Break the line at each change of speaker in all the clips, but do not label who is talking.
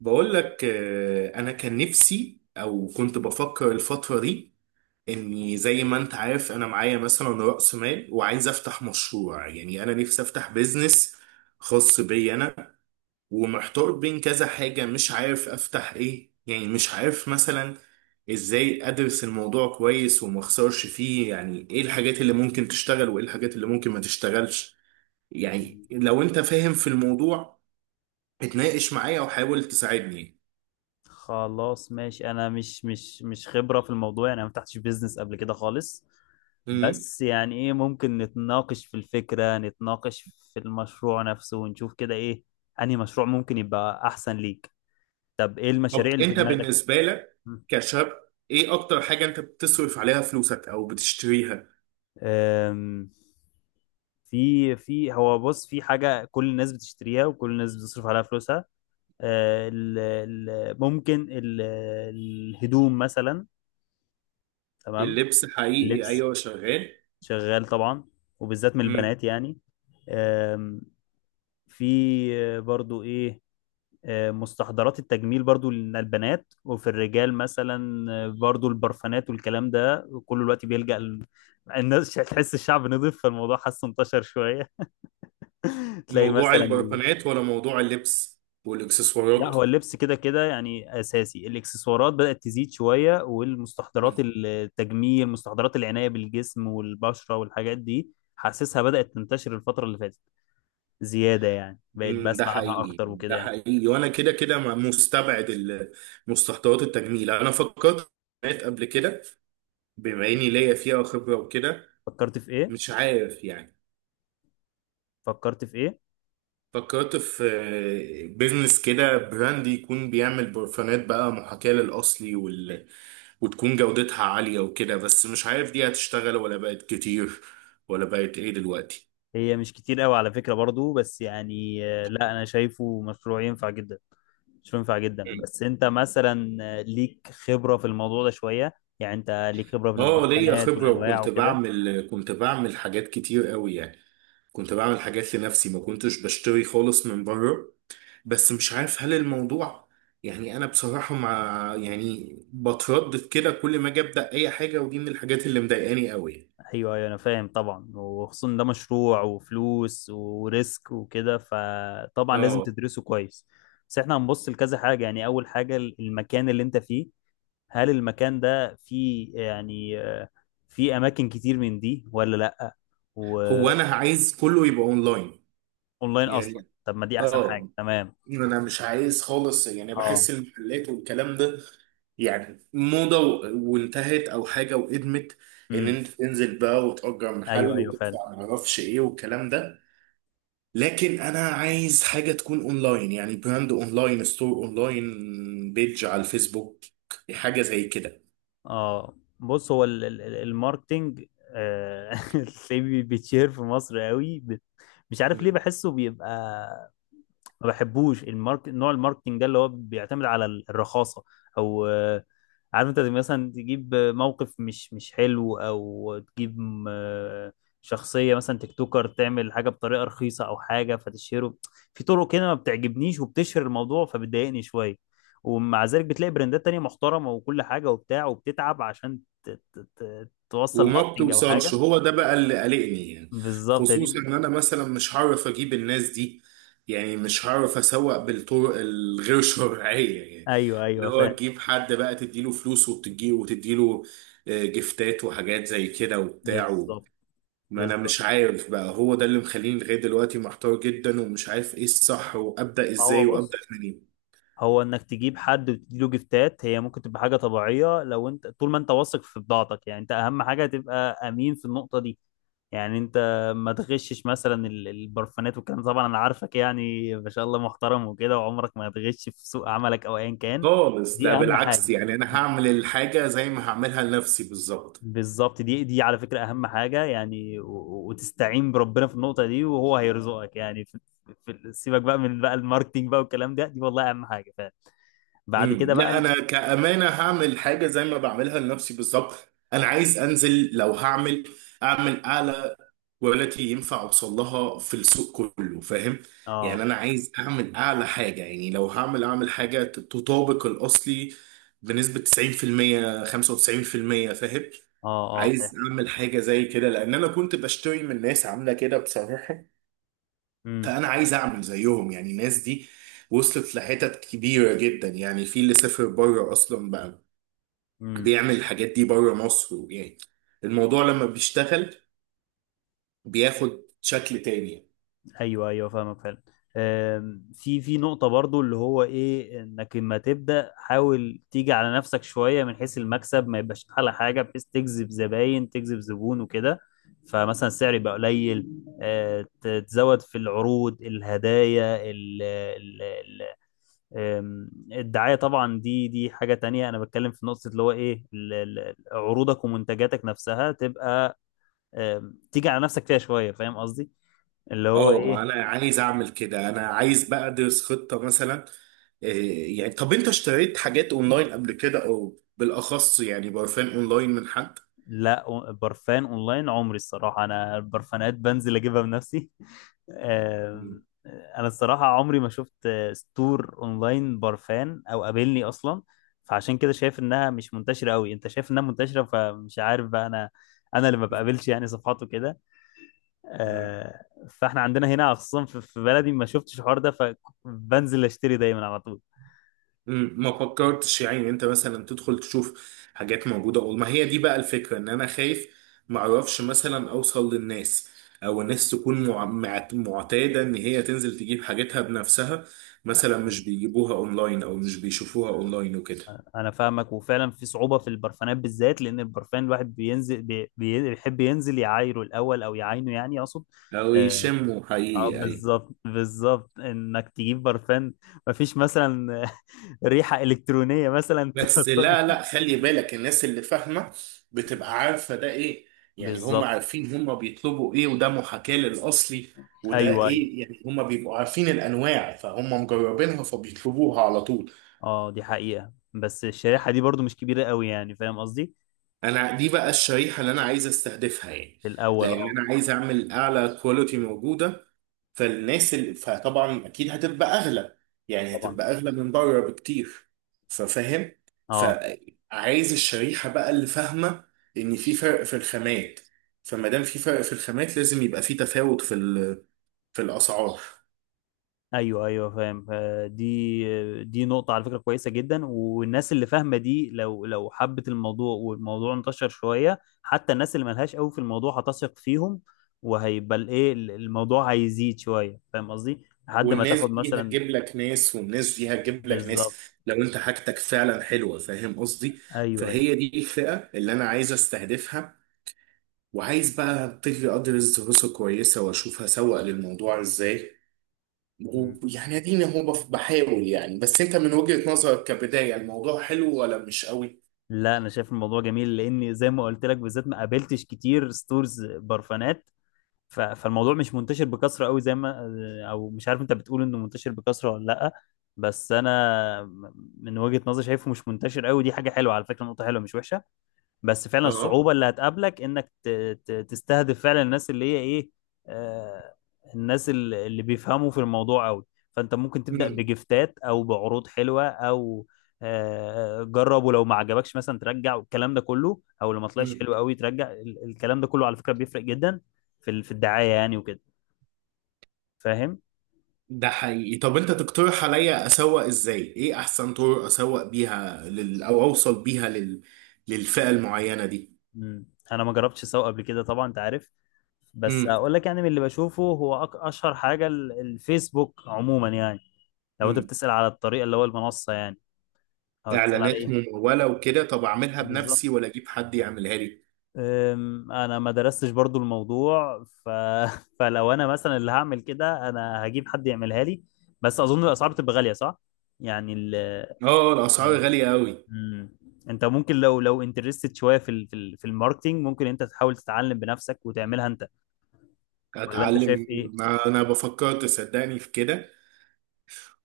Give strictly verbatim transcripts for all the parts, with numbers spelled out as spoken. بقول لك آه، انا كان نفسي او كنت بفكر الفتره دي، اني زي ما انت عارف انا معايا مثلا راس مال وعايز افتح مشروع. يعني انا نفسي افتح بيزنس خاص بي انا، ومحتار بين كذا حاجه، مش عارف افتح ايه. يعني مش عارف مثلا ازاي ادرس الموضوع كويس وما اخسرش فيه، يعني ايه الحاجات اللي ممكن تشتغل وايه الحاجات اللي ممكن ما تشتغلش. يعني
مم.
لو انت فاهم في الموضوع اتناقش معايا وحاول تساعدني.
خلاص ماشي، انا مش مش مش خبرة في الموضوع، يعني انا ما فتحتش بيزنس قبل كده خالص. بس يعني ايه ممكن؟ نتناقش في الفكرة، نتناقش في المشروع نفسه ونشوف كده ايه انهي مشروع ممكن يبقى احسن ليك. طب ايه
طب
المشاريع اللي في
انت
دماغك؟
بالنسبه لك
مم.
كشاب، ايه اكتر حاجه انت بتصرف عليها فلوسك او بتشتريها؟
أم، في في هو بص، في حاجة كل الناس بتشتريها وكل الناس بتصرف عليها فلوسها. أه، ال- ال- ممكن ال- الهدوم مثلا. تمام.
اللبس حقيقي،
اللبس
ايوه، شغال.
شغال طبعا، وبالذات من
مم.
البنات يعني. آم، في برضو ايه. آه، مستحضرات التجميل برضو للبنات، وفي الرجال مثلا آه، برضو البرفانات والكلام ده كله دلوقتي بيلجأ ال- الناس تحس الشعب نضيف، فالموضوع حاسه انتشر شوية. تلاقي
موضوع
مثلا ال...
البرفانات ولا موضوع اللبس
لا،
والاكسسوارات؟
هو اللبس كده كده يعني اساسي، الاكسسوارات بدأت تزيد شوية، والمستحضرات التجميل، مستحضرات العناية بالجسم والبشرة والحاجات دي، حاسسها بدأت تنتشر الفترة اللي فاتت زيادة، يعني بقيت
مم. ده
بسمع عنها
حقيقي
أكتر وكده
ده
يعني.
حقيقي، وانا كده كده ما- مستبعد ال- مستحضرات التجميل. انا فكرت في البرفانات قبل كده، بما اني ليا فيها خبره وكده.
فكرت في إيه؟
مش عارف يعني،
فكرت في إيه؟
فكرت في بيزنس كده، براند يكون بيعمل برفانات بقى محاكاة للأصلي وال... وتكون جودتها عالية وكده، بس مش عارف دي هتشتغل ولا بقت كتير ولا بقت ايه دلوقتي.
هي مش كتير قوي على فكرة برضو، بس يعني آه، لا، أنا شايفه مشروع ينفع جدا، مشروع ينفع جدا. بس أنت مثلا آه، ليك خبرة في الموضوع ده شوية، يعني أنت ليك خبرة في
اه، ليا
البرفانات
خبرة
والأنواع
وكنت
وكده.
بعمل، كنت بعمل حاجات كتير قوي يعني. كنت بعمل حاجات لنفسي، ما كنتش بشتري خالص من بره. بس مش عارف هل الموضوع، يعني انا بصراحة مع، يعني بتردد كده كل ما اجي ابدأ اي حاجة، ودي من الحاجات اللي مضايقاني قوي.
أيوه، أيوه، أنا فاهم طبعا، وخصوصا ده مشروع وفلوس وريسك وكده، فطبعا لازم
اه.
تدرسه كويس. بس احنا هنبص لكذا حاجة، يعني أول حاجة المكان اللي أنت فيه، هل المكان ده فيه يعني آه، فيه اماكن كتير من دي ولا لا،
هو
واونلاين؟
انا عايز كله يبقى اونلاين
اصلا
يعني.
طب، ما دي احسن حاجه،
اه.
تمام.
مم. انا مش عايز خالص، يعني
اه.
بحس المحلات والكلام ده يعني موضة و- وانتهت او حاجة وقدمت، ان
امم.
انت تنزل بقى وتأجر
ايوه،
محل
ايوه، فعلا.
وتدفع معرفش ايه والكلام ده. لكن انا عايز حاجة تكون اونلاين، يعني براند اونلاين، ستور اونلاين، بيج على الفيسبوك، حاجة زي كده.
اه، بص، هو ال- ال- ال- الماركتينج آه، تلاقيه بي- بيتشهر في مصر قوي، ب- مش عارف ليه، بحسه بيبقى، ما بحبوش المارك نوع الماركتينج ده اللي هو بيعتمد على ال- الرخاصه، او عارف انت زي مثلا تجيب موقف مش مش حلو، او تجيب م- شخصية مثلا تيك توكر تعمل حاجة بطريقة رخيصة او حاجة فتشهره، في طرق كده ما بتعجبنيش وبتشهر الموضوع فبتضايقني شوية. ومع ذلك بتلاقي براندات تانية محترمة وكل حاجة وبتاع وبتتعب عشان ت- ت- ت- توصل
وما
ماركتنج او
بتوصلش،
حاجة.
هو ده بقى اللي قلقني يعني.
بالظبط، يا دي.
خصوصا ان انا مثلا مش هعرف اجيب الناس دي، يعني مش هعرف اسوق بالطرق الغير شرعية يعني،
ايوه،
اللي
ايوه،
هو
فاهم.
تجيب حد بقى تديله فلوس وتديله وتديله، آه، جفتات وحاجات زي كده وبتاع و-
بالظبط،
ما انا
بالظبط.
مش عارف بقى، هو ده اللي مخليني لغاية دلوقتي محتار جدا ومش عارف ايه الصح وابدأ
ما
ازاي
هو
وابدأ
بص،
منين.
هو انك تجيب حد وتديله جفتات هي ممكن تبقى حاجه طبيعيه، لو انت طول ما انت واثق في بضاعتك، يعني انت اهم حاجه تبقى امين في النقطه دي، يعني انت ما تغشش مثلا ال- البرفانات والكلام ده. طبعا، انا عارفك، يعني ما شاء الله، محترم وكده، وعمرك ما هتغش في سوق عملك او ايا كان.
خالص،
دي
ده
اهم
بالعكس،
حاجه.
يعني انا
م.
هعمل الحاجة زي ما هعملها لنفسي بالظبط.
بالظبط، دي دي على فكره اهم حاجه، يعني و- و- وتستعين بربنا في النقطه دي، وهو هيرزقك، يعني في في سيبك بقى من بقى الماركتينج بقى والكلام ده، دي والله اهم حاجه فعلا. بعد
مم.
كده بقى
لا،
ال-
انا كامانه هعمل حاجه زي ما بعملها لنفسي بالظبط. انا عايز انزل، لو هعمل اعمل اعلى كواليتي ينفع اوصل لها في السوق، كله فاهم.
اه،
يعني انا عايز اعمل اعلى حاجه، يعني لو هعمل اعمل حاجه تطابق الاصلي بنسبه تسعين في المية خمسة وتسعين في المية، فاهم.
اه، اه، فاهم.
عايز اعمل حاجه زي كده لان انا كنت بشتري من ناس عامله كده بصراحه.
امم.
فانا عايز اعمل زيهم يعني. الناس دي وصلت لحتت كبيره جدا، يعني في اللي سافر بره اصلا بقى
امم.
بيعمل الحاجات دي بره مصر يعني. الموضوع لما بيشتغل بياخد شكل تاني.
ايوه، ايوه، فاهمك فعلا. آم، في في نقطة برضو اللي هو ايه، انك لما تبدأ حاول تيجي على نفسك شوية من حيث المكسب، ما يبقاش على حاجة بحيث تجذب زباين، تجذب زبون وكده، فمثلا السعر يبقى قليل. آه، ت- تزود في العروض، الهدايا ال ال ال آم، الدعاية طبعا، دي دي حاجة تانية، انا بتكلم في نقطة اللي هو ايه، ال- ال- عروضك ومنتجاتك نفسها تبقى آم، تيجي على نفسك فيها شويه، فاهم قصدي، اللي هو
اه، ما
ايه.
انا عايز اعمل كده، انا عايز بقى ادرس خطه مثلا. إيه يعني؟ طب انت اشتريت حاجات اونلاين قبل كده، او بالاخص يعني برفان اونلاين من حد؟
لا، أو- برفان اونلاين عمري، الصراحه انا البرفانات بنزل اجيبها بنفسي.
مم.
آم، انا الصراحه عمري ما شفت آه، ستور اونلاين برفان او قابلني اصلا، فعشان كده شايف انها مش منتشره قوي، انت شايف انها منتشره، فمش عارف بقى انا. انا اللي ما بقابلش يعني صفحاته كده.
مم.
آه، فاحنا عندنا هنا خصوصا في في بلدي ما شفتش الحوار ده، فبنزل اشتري دايما على طول.
مم، ما فكرتش يعني انت مثلا تدخل تشوف حاجات موجودة، اقول ما هي دي بقى الفكرة، ان انا خايف ما اعرفش مثلا اوصل للناس، او الناس تكون مع- مع- معتادة ان هي تنزل تجيب حاجتها بنفسها، مثلا مش بيجيبوها اونلاين او مش بيشوفوها اونلاين وكده.
انا فاهمك، وفعلا في صعوبه في البرفانات بالذات، لان البرفان الواحد بينزل بي بي- بيحب ينزل يعايره الاول، او يعاينه، يعني اقصد.
او
اه.
يشموا
آه،
حقيقي، اي.
بالظبط، بالظبط، انك تجيب برفان مفيش مثلا ريحه الكترونيه مثلا
بس لا
توصل-
لا، خلي بالك، الناس اللي فاهمة بتبقى عارفة ده ايه. يعني هم
بالظبط.
عارفين هم بيطلبوا ايه، وده محاكاة للأصلي وده
ايوه، ايوه.
ايه. يعني هم بيبقوا عارفين الأنواع، فهم مجربينها فبيطلبوها على طول.
اه، دي حقيقه، بس الشريحه دي برضو مش كبيره قوي، يعني فاهم قصدي.
انا دي بقى الشريحه اللي انا عايز استهدفها يعني،
في الاول،
لان
اه.
انا عايز اعمل اعلى كواليتي موجوده. فالناس اللي، فطبعا اكيد هتبقى اغلى، يعني
طبعا.
هتبقى اغلى من بره بكتير، ففاهم.
اه.
فعايز الشريحه بقى اللي فاهمه ان في فرق في الخامات. فما دام في فرق في الخامات لازم يبقى في تفاوت في ال- في الاسعار.
ايوه، ايوه، فاهم. آه، دي دي نقطة على فكرة كويسة جدا، والناس اللي فاهمة دي لو لو حبت الموضوع والموضوع انتشر شوية، حتى الناس اللي ملهاش قوي في الموضوع هتثق فيهم، وهيبقى الايه ال- الموضوع هيزيد شوية، فاهم قصدي لحد ما مم.
والناس
تاخد
دي
مثلا.
هتجيب لك ناس، والناس دي هتجيب لك ناس،
بالظبط.
لو انت حاجتك فعلا حلوه، فاهم قصدي.
ايوه، ايوه.
فهي دي الفئه اللي انا عايز استهدفها، وعايز بقى ابتدي ادرس دراسه كويسه واشوف هسوق للموضوع ازاي.
مم.
ويعني اديني، هو بف- بحاول يعني. بس انت من وجهه نظرك كبدايه، الموضوع حلو ولا مش قوي؟
لا، انا شايف الموضوع جميل، لاني زي ما قلت لك، بالذات ما قابلتش كتير ستورز برفانات، ف- فالموضوع مش منتشر بكثره قوي زي ما، او مش عارف، انت بتقول انه منتشر بكثره ولا لا، بس انا من وجهة نظري شايفه مش منتشر قوي، دي حاجه حلوه على فكره، نقطه حلوه مش وحشه. بس فعلا
اه.
الصعوبة اللي هتقابلك انك ت- ت- تستهدف فعلا الناس اللي هي ايه. آه الناس ال- اللي بيفهموا في الموضوع قوي، فانت ممكن تبدأ
امم
بجفتات او بعروض حلوة او آه جرب، ولو ما عجبكش مثلا ترجع والكلام ده كله، او لو ما طلعش
امم
حلو قوي ترجع ال- الكلام ده كله، على فكرة بيفرق جدا في ال- في الدعاية يعني وكده، فاهم.
ده حقيقي. طب انت تقترح عليا اسوق ازاي؟ ايه احسن طرق اسوق بيها لل... او اوصل بيها لل... للفئه المعينه دي؟
مم. انا ما جربتش اسوق قبل كده طبعا، انت عارف، بس
امم
اقول لك يعني من اللي بشوفه هو أك- اشهر حاجة ال- الفيسبوك عموما يعني، لو انت
امم
بتسأل على الطريقة اللي هو المنصة يعني، او بتسأل
اعلانات
على ايه؟
ممولة وكده، طب اعملها بنفسي
بالظبط.
ولا اجيب حد يعملها لي؟
أم، انا ما درستش برضو الموضوع ف... فلو انا مثلا اللي هعمل كده، انا هجيب حد يعملها لي، بس اظن الاسعار بتبقى غالية صح، يعني ال...
اه، الاسعار غالية قوي.
مم. انت ممكن لو لو انترستد شوية في ال... في ال- في الماركتينج، ممكن انت تحاول تتعلم بنفسك
مم.
وتعملها انت، ولا انت شايف
اتعلم؟
ايه؟
ما انا بفكر، تصدقني، في كده.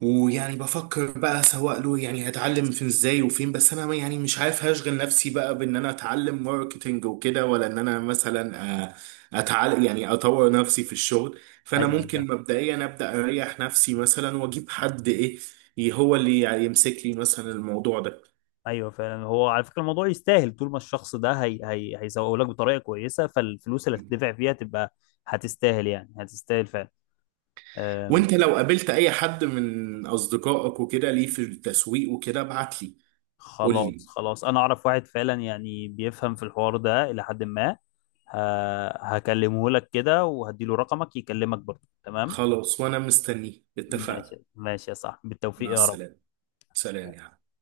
ويعني بفكر بقى سواء له، يعني هتعلم فين ازاي وفين. بس انا يعني مش عارف هشغل نفسي بقى بان انا اتعلم ماركتينج وكده، ولا ان انا مثلا، آه، اتعلم يعني اطور نفسي في الشغل. فانا
ايوه،
ممكن مبدئيا ابدا اريح نفسي مثلا واجيب حد ايه، هو اللي يمسك لي مثلا الموضوع ده.
ايوه، فعلا، هو على فكره الموضوع يستاهل، طول ما الشخص ده هي هي هيسوق لك بطريقه كويسه، فالفلوس اللي هتدفع فيها تبقى هتستاهل، يعني هتستاهل فعلا. أم،
وانت لو قابلت اي حد من اصدقائك وكده ليه في التسويق وكده ابعت لي. قول لي.
خلاص، خلاص، انا اعرف واحد فعلا يعني بيفهم في الحوار ده الى حد ما، ه- هكلمه لك كده وهديله رقمك يكلمك برضه، تمام.
خلاص، وانا مستنيه، اتفقنا.
ماشي، ماشي يا صاحبي، بالتوفيق
مع
يا رب.
السلامة. سلام يا حبيبي.